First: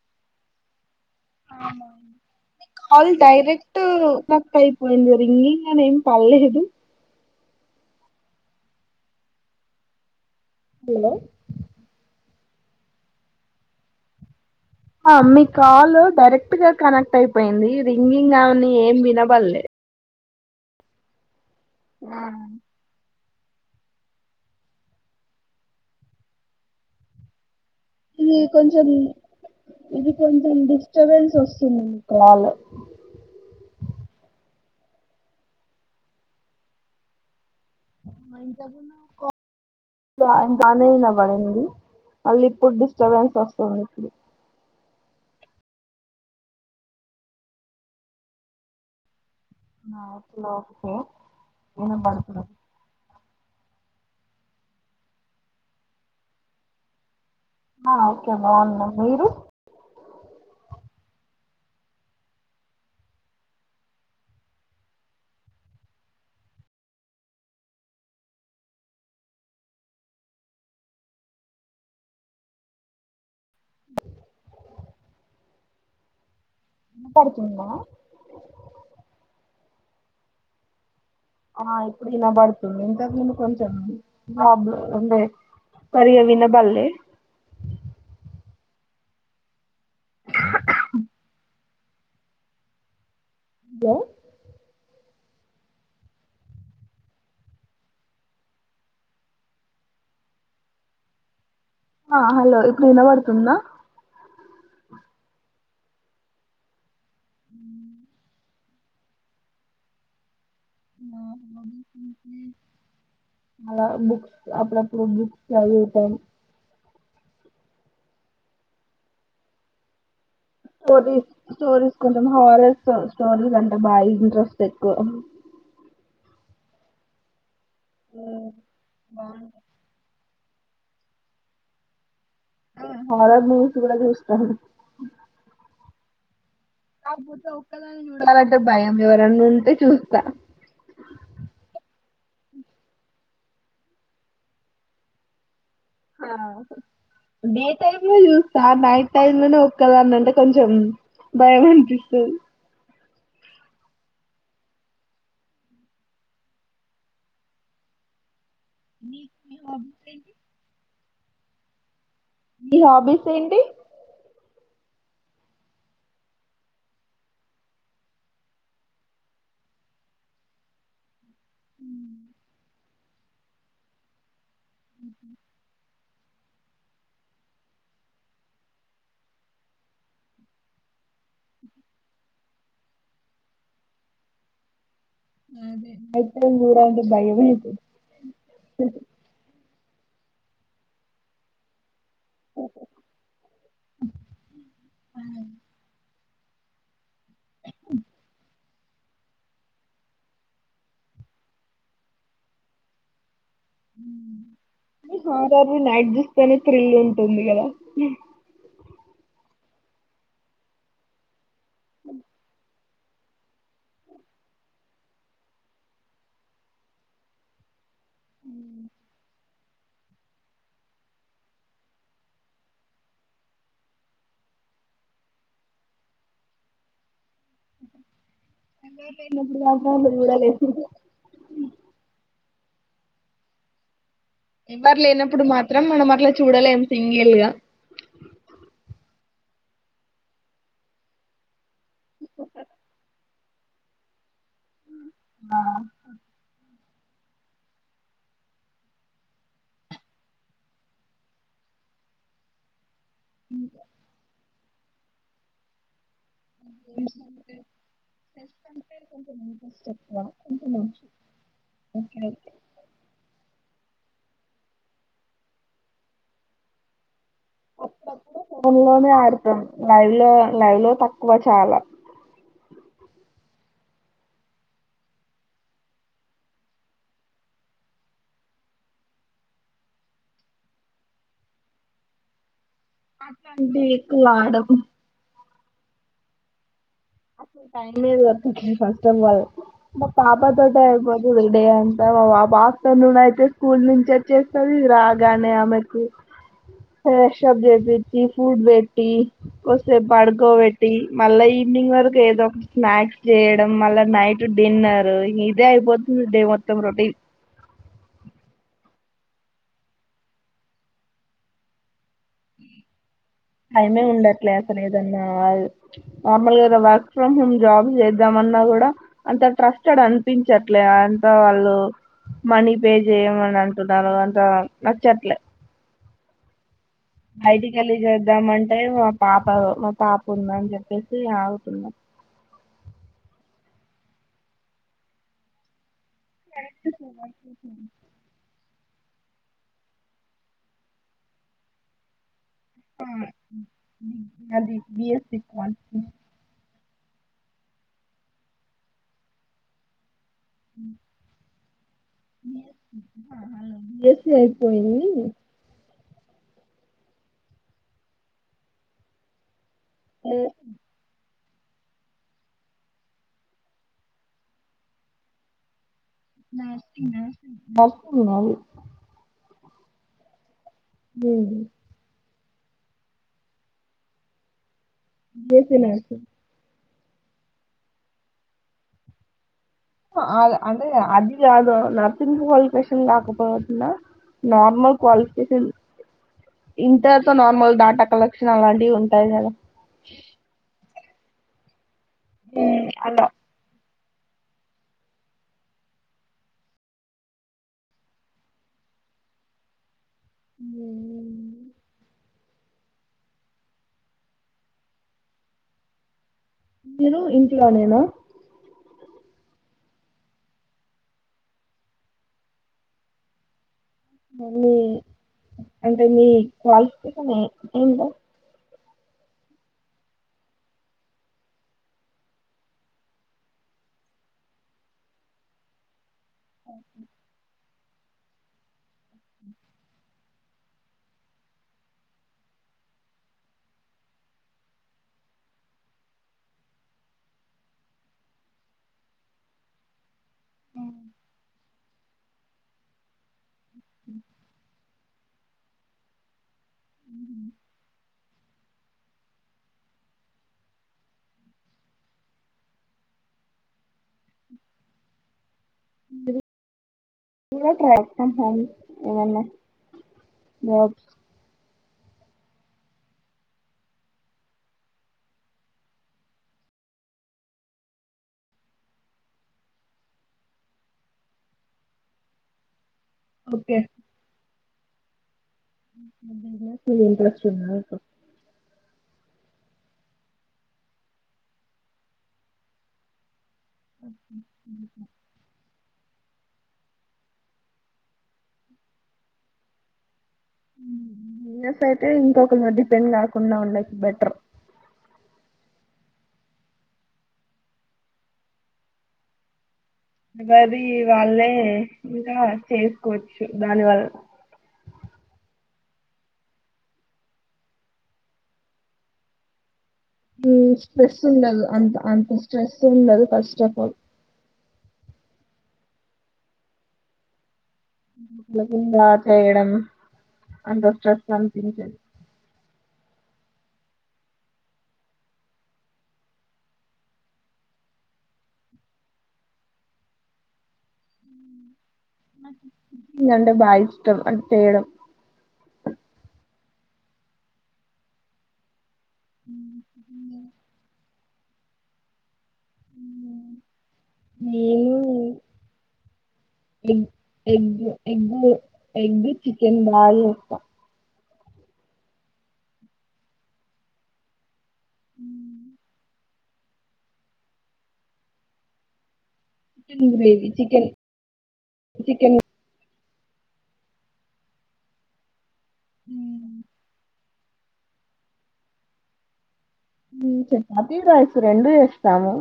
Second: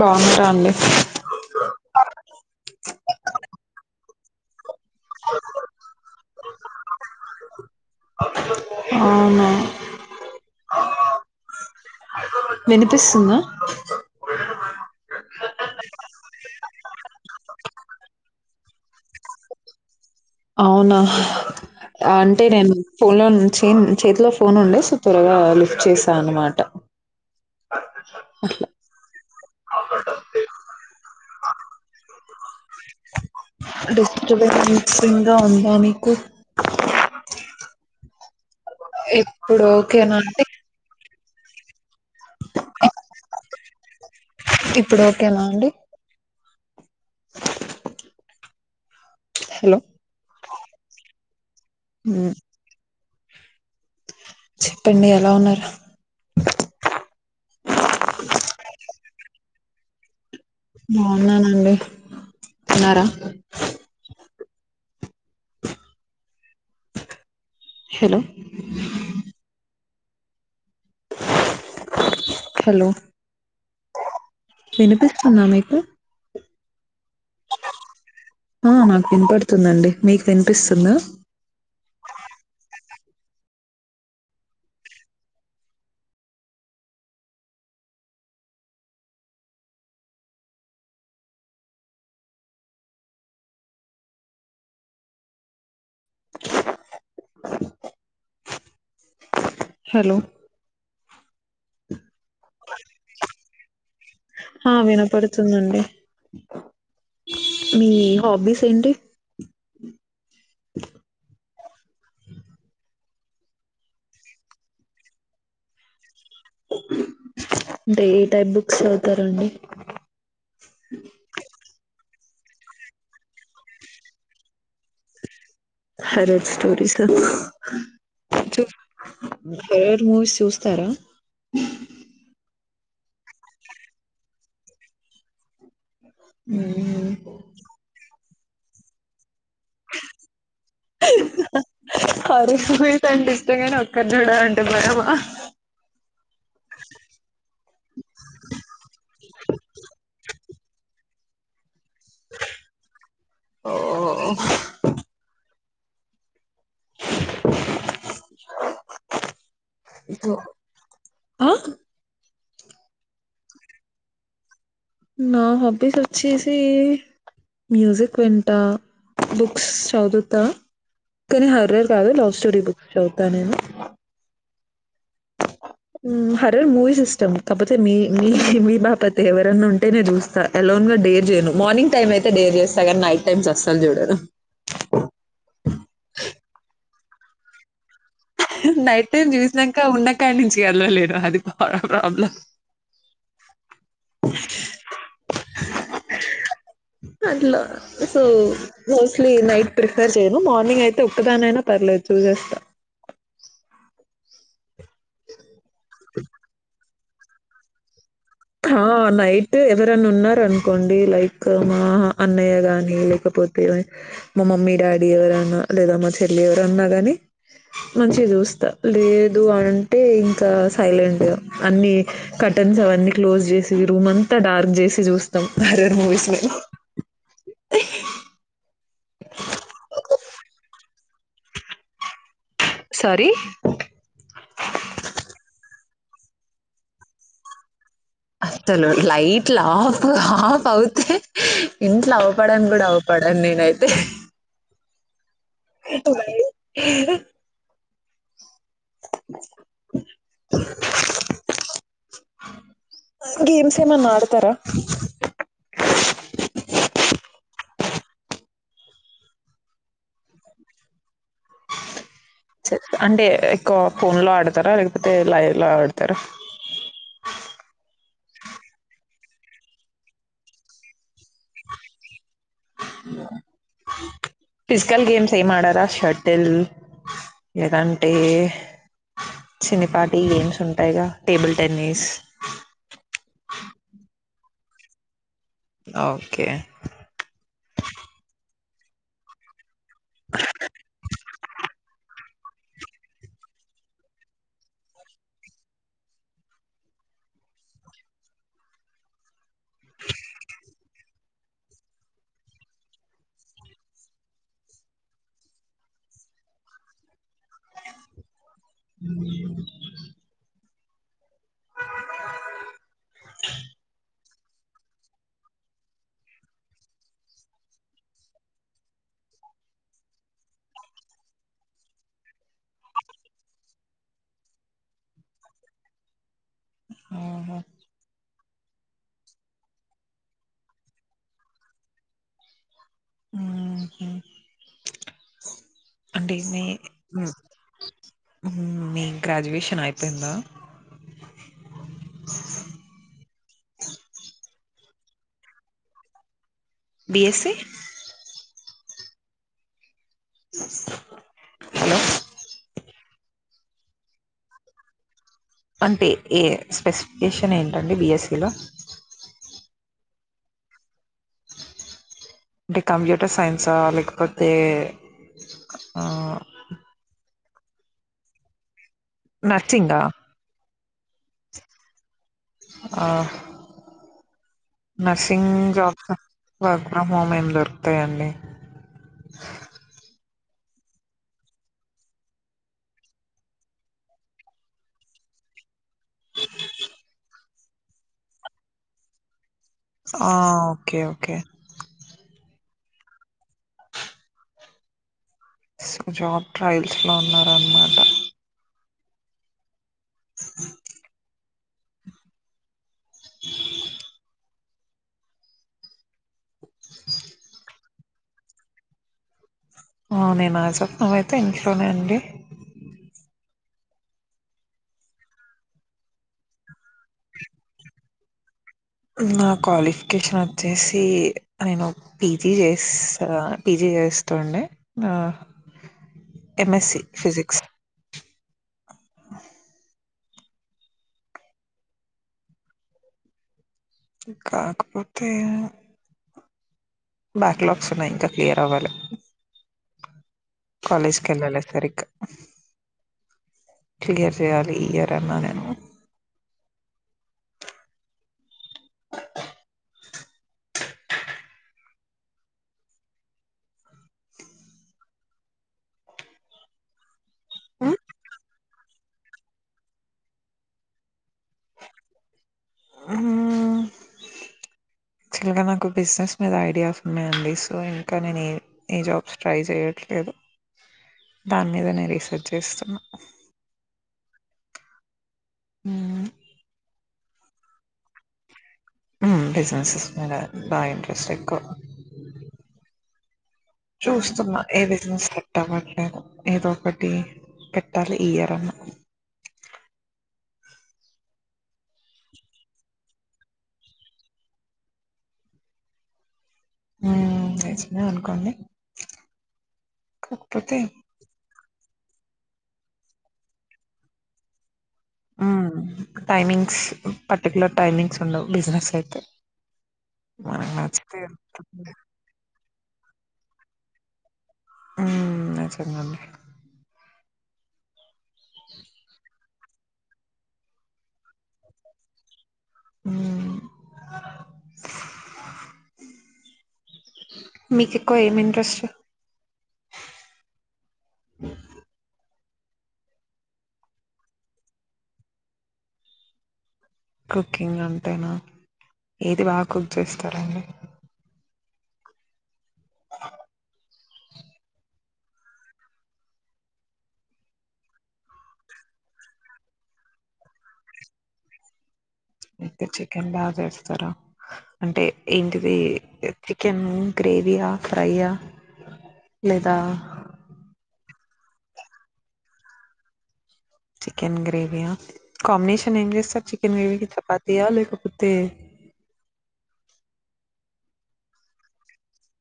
బాగున్నారా అండి all direct [unintelligible] [unintelligible] రింగిం అనేం పల్లేదు హ్ అవునా హలో వినిపిస్తుందా ఆ మీ కాల్ డైరెక్ట్ గా కనెక్ట్ అయిపోయింది. రింగింగ్ కాని ఏం వినబడలే. అవునా ఆ అంటే నేను పులన్ హ్ చెన్ చేతిలో ఫోన్ ఉండే సో త్వరగా లిఫ్ట్ చేసా అన్నమాట ఇది కొంచెం ఇది కొంచెం డిస్టర్బెన్స్ వస్తుంది. మీ కల్ డిస్ట్రిబెన్సింగ ఉందా మీకు మం ఇప్పుడు ఓకేనా అండీ. పడింది. మాళ్ళ ఇప్పుడు డిస్టర్బెన్స్ వస్తుంది. ఇప్పుడు ఓకేనా అండి. హలో నాకు లోపు మ్మ్. వినబడుతున్నది. చెప్పండి. ఎలా ఉన్నారు. ఆ ఓకే బాగున్నాం. మీరు బాగున్నానండి. తీన్నారా హలో హలో వినిపిస్తుందా మీకు వినపడుతుందా ఆ నాకు వినిపడుతుందండి మీకు వినిపిస్తుంద ఆ ఇప్పుడు వినబడుతుంది ఇంతక ముందు కొంచెం ప్రాబ్లం ఉండే సరిగా వినబడలే [inaudible] హలో హలో ఆ హలో ఇప్పుడు వినబడుతుందా ఆ వినపడుతుందండి మీ హాబీస్ తిండి మ బుక్స్ అప్పుడు అప్పుడు బుక్స్ చదువుతాను అంటే ఏ టైప్ బుక్స్ చదువుతారండి నోరూరి నోరూర్ కొంచెం హారర్ స్టోరీస్ అంటే బాగా ఇంట్రెస్ట్ ఎక్కువ హారర్ స్టోరీస్ అడుగుతా చెప్ ఎవర్ మూవీస్ చూస్తారా మ్మ్ హమారా జూస్ కూడా చేస్తాను హ్మ్ కాకపోతే ఒక్కదాన్నే చూ ాలే భయం ఎవరండి దే చూస్తా హారర్ మూవీస్ అంటే ఇష్టం గాని ఒక్కటీ చూడాలంటే భయం హా డే టైమ్ లో చూస్తా నైట్ టైమ్ లోనే ఒక్కదాన్ని అంటే కొంచెం భయం అండి త్రూ ఓ [inaudible] ఇప్పు ఆ మీ హాబీస్ ఏంటి నా హాబీస్ వచ్చేసి మ్యూజిక్ వింటా బుక్స్ చదువుతా కానీ హర్రర్ కాదు లవ్ స్టోరీ బుక్స్ చదువుతా నేను మ్మ్ హు మ్మ్ హరర్ మూవీస్ ఇస్ష్టం కాకపోతే మీ మీ మీ బాపతి ఎవరన్నా ఉంటే నేను చూస్తా ఎలోన్ గా డేర్ చేయను మార్నింగ్ టైమ్ అయితే డేర్ చేస్తా కానీ నైట్ టైమ్స్ అసలు చూడను ఆది నైట్ టైమ్ చూడాలి అంటే భయమయితది నైట్ టైమ్ చూస్నంక ఇకా ఉండకాడి నుంచి వెళ్ళలేను అది పో ప్రాబ్లమ్ అట్లా సో మోస్ట్లీ నైట్ ప్రిఫర్ చేయను మార్నింగ్ అయితే ఉక్కదాని అయినా పర్లేదు చూసేస్తా మ్మ్ ఆ ఇట్లాటివి నైట్ దూస్తేనే థ్రిల్ ఉన్ ఉందిగద. ఆ నైట్ ఎవరనా, ఉన్నార అనుకోండి, లైక్. మ అన్నయగానీ. లె లేకపోతే, మా మమ్మీ డాడీ ఎవరన్నా, లేదా మా చెల్లి ఎవరన్నా, గాని. మంచిగా చూస్తా, లే. ఊ అంటే ఇంకా, సైలెంట్, అన్ని, కటన్స్ అవన్నీ, క్లోజ్ చేసి, రూమ్ అంతా, డార్క్ జెసి, జుస్తాం, ఆరర్ మూవీస్, మేము. [unintelligible] సారీ. ఎవరు లేనప్పుడు మాత్రం మనం అట్లా, చూడలేం, సింగిల్ గా. అసలు లైట్లు, ఆఫ్ ఆఫ్ అవుతే, ఇంట్లో అవుపడను కూడా, అవుపడను నేనైతే. ఆ [inaudible] గేమ్స్ ఏమన్న, ఆడతారా. [inaudible] సే అంటే. ఫోన్ లో ఆడతారా, లేకపోతే, లైవ్ లో ఆడతారా. ఫోన్ లోనే ఆడుతాం, లైవ్ లో, లైవ్ లో తక్కువ చాలా. ఫిజికల్ గేమ్స్ ఏం ఆడారా, షటిల్, లేదంటే, చిన్నీపాటి గేమ్స్ ఉంటాయిగా, టేబుల్ టెన్నిస్. లాండాకు. ఓకే. లేదు ఎఫు కి ఫస్ట్ టైమ్ గాదు. మా పాప తోటే, ఐపోతాది, డే అంతా మా. బస్త నూన అయితే స్కూల్ నుంచి వొచ్చేస్తుది, రాగానే ఆమెకు, ప్రేషఫ్ జెపించి, ఫుడ్ పెట్టి, కొసేపు పడుకోబెట్టి, మళ్ళ ఇ. మవార్నింగ్ వరకు ఏదో ఒకటి స్నాక్స్ చేయడం, మళ్ళా నైట్ డిన్నర్, ఇదే అయిపోతుంది, డే మొత్తం, రొటీన్. అ టైమే ఉండట్లే అసలు ఏదన్నా, నార్మల్గా ఏదన్న వర్క్ ఫ్రమ్ హోమ్ జాబ్ చేద్దామన్నా, కూడా, అంత ట్రస్టడ్ అనిపించట్లే, అంత వాళ్ళు, మనీ పే చేయమని అంటున్నారు, అంత నచ్చట్లే. ఆహా ఐటి కాలజ్ అ. వద్దాం అంటే, మా పాప, మా పాప ఉంద అని, చెప్పేసి ఆగుతున్నాం. ఉహు. [unintelligible] గ్రాజ్యువెషన్, అయిపోయిందా. అది. బిఎస్ సి కాల్ఫీ. బీఎస్సి. హలో బిఎస్సి, అయిపోయిది. అంటే, ఏ స్పెసిఫికేషన్ ఏంటండి, బీఎస్సిలో. ఎ. అంటే కంప్యూటర్ సైన్స లేకపోతే ఆ నాస్న బవి నర్సిగ్ హ ఆ nursing BSc job nursing from మీమ్ ఏం దొరుకుతాయంండి అ అంటే అది కాదు నర్సింగ్ క్వాలిఫికేషన్ కాకపోతున్నా నార్మల్ క్వాలిఫికేషన్ ఇంటర్తో నార్మల్ డేటా కలెక్షన్ అలాంటివి ఉంటాయి కదా ఆ ఓకే ఓకే ఓకే హ అలా సో జాబ్ ట్రయల్స్ లో ఉన్న అన్నమాట మీరు ఇంట్లోనేనా నేను ఆ చెప్పనమ అయితే ఇంట్లోనే అండి మీ అంటే మీ క్వాలిఫికేషన్ ఏ ఏంటో నా క్వాలిఫికేషన్ వచ్చేసి నేను పీజీ చేస్తా పీజీ చేస్తుండే ఎంఎస్ సి ఫిజిక్స్ ఆ కాకపోతే బ్యాక్లాగ్స్ ఉన్నాయి ఇంకా క్లియర్ అవ్వాలి కాలేజ్ కళ్ళాల సరికా క్లియర్ చర్యలే ఈ టన్నా నేను అ పూ ట్రాస్మ్ హ ఎ మో యాక్చువల్గా నాకు బిజినెస్ మీద ఐడియాస్ ఉన్నాయంండి సో ఇంకా నేను ఏ ఏ జాబ్స్ ట్రయల్ చేయట్లేదు దాని మీద నేను రీసెర్చ్ చేస్తున్నాను ఓకే జ ఇంట్రెస్ట్ చిన్నా బిజినెసెస్ మ బాగా ఇంటంట్రెస్ట్ ఎక్కువ చూస్తున్నా ఏ బిజినెస్ పాటలని ఏదో ఒకటి పెట్టాలి ఈ ఇయర్ ఆయన బస్ అయితే ఇంకొకరు డిపెండ్ కాకుండా ఉండొచ్చు బెటర్ ఆ లేసమ అనుకోండి కాకపోతే మది వాళ్ళే ఇలా చేసుకోవచ్చు దానివల్ల ఉమ్ టైమింగ్స్ పర్టికు్యలర్ టైమింగ్స్ ఉండవు బిజినెస్ అయితే మనకు ఉమ్ నచ్చితే స్ట్రెస్ ఉండదు ఉంటుంది. అంత అంత స్ట్రెస్ ఉండదు ఫస్ట్ ఆఫ్ ఆల్ ఉమ్ చెందండి ఉమ్ లుకింగ్ రాత ఉమ్ అంతోష్ట థెసాన్ ఉమ్ మీకుకు ఏం ఇంంట్రస్ట్ రంట భాయిష్టష్టం ఆది చేయాడం కుకింగ్ అంటేనా ఏది బాగా కుక్ చేస్తారంండి నేను ఎ ఎగ్ ఎగ్గు ఎగ్ చికెన్ బాల ఇస్తా అయ్తే చికెన్ బగాచేస్థారా అంటే ఏంటిది చికెన్ గ్రేవయా ఫ్రైయా లేదా chicken gravy chicken chicken chicken గ్రేవయా కాంబనేషన్నయం సార్ చికన్ గ్రవీ త పాతయా లేకపోతే చపాతి రైస్ రెండు వస్తాము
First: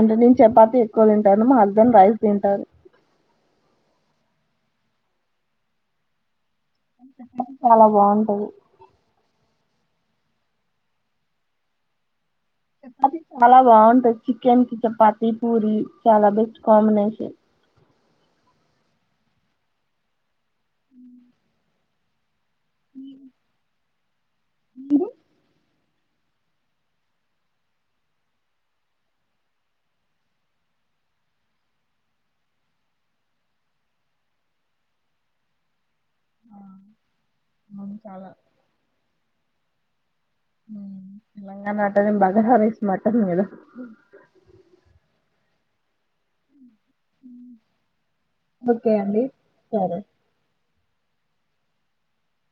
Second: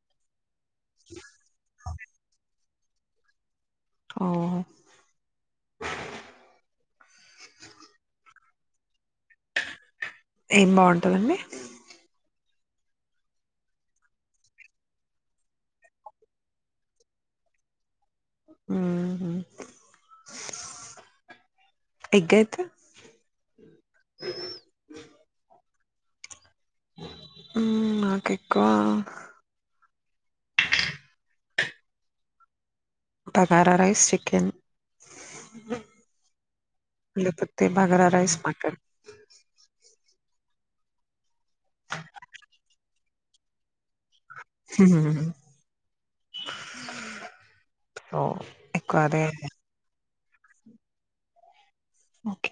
అంటే నేను చపాత ఎక్కువ తింటాను మా హస్బెండ్ రైస్ తింటారు ఓ అ చాలా బాగుంటది ఏం బాగుంటందండి చపాతి చాలా బాగుంటది చికెన్ కి చపాతి పూరి చాలా బెస్ట్ కాంబినేషన్ ఉమ్ హమ్ ఎగ్గైతే మీ అ ఉమ్ ఉమ్ నక్ ఎకువా బగారా రైస్ చికెన్ లేకపోతే బాగరా రైస్ మటన్ ఉమ్ తెలంగాణటనిం బగా హరైస్ మట రోయాలు హు హు హ్మ్ ఓకే ఎక్కువ అండి అదే సరే ఓకే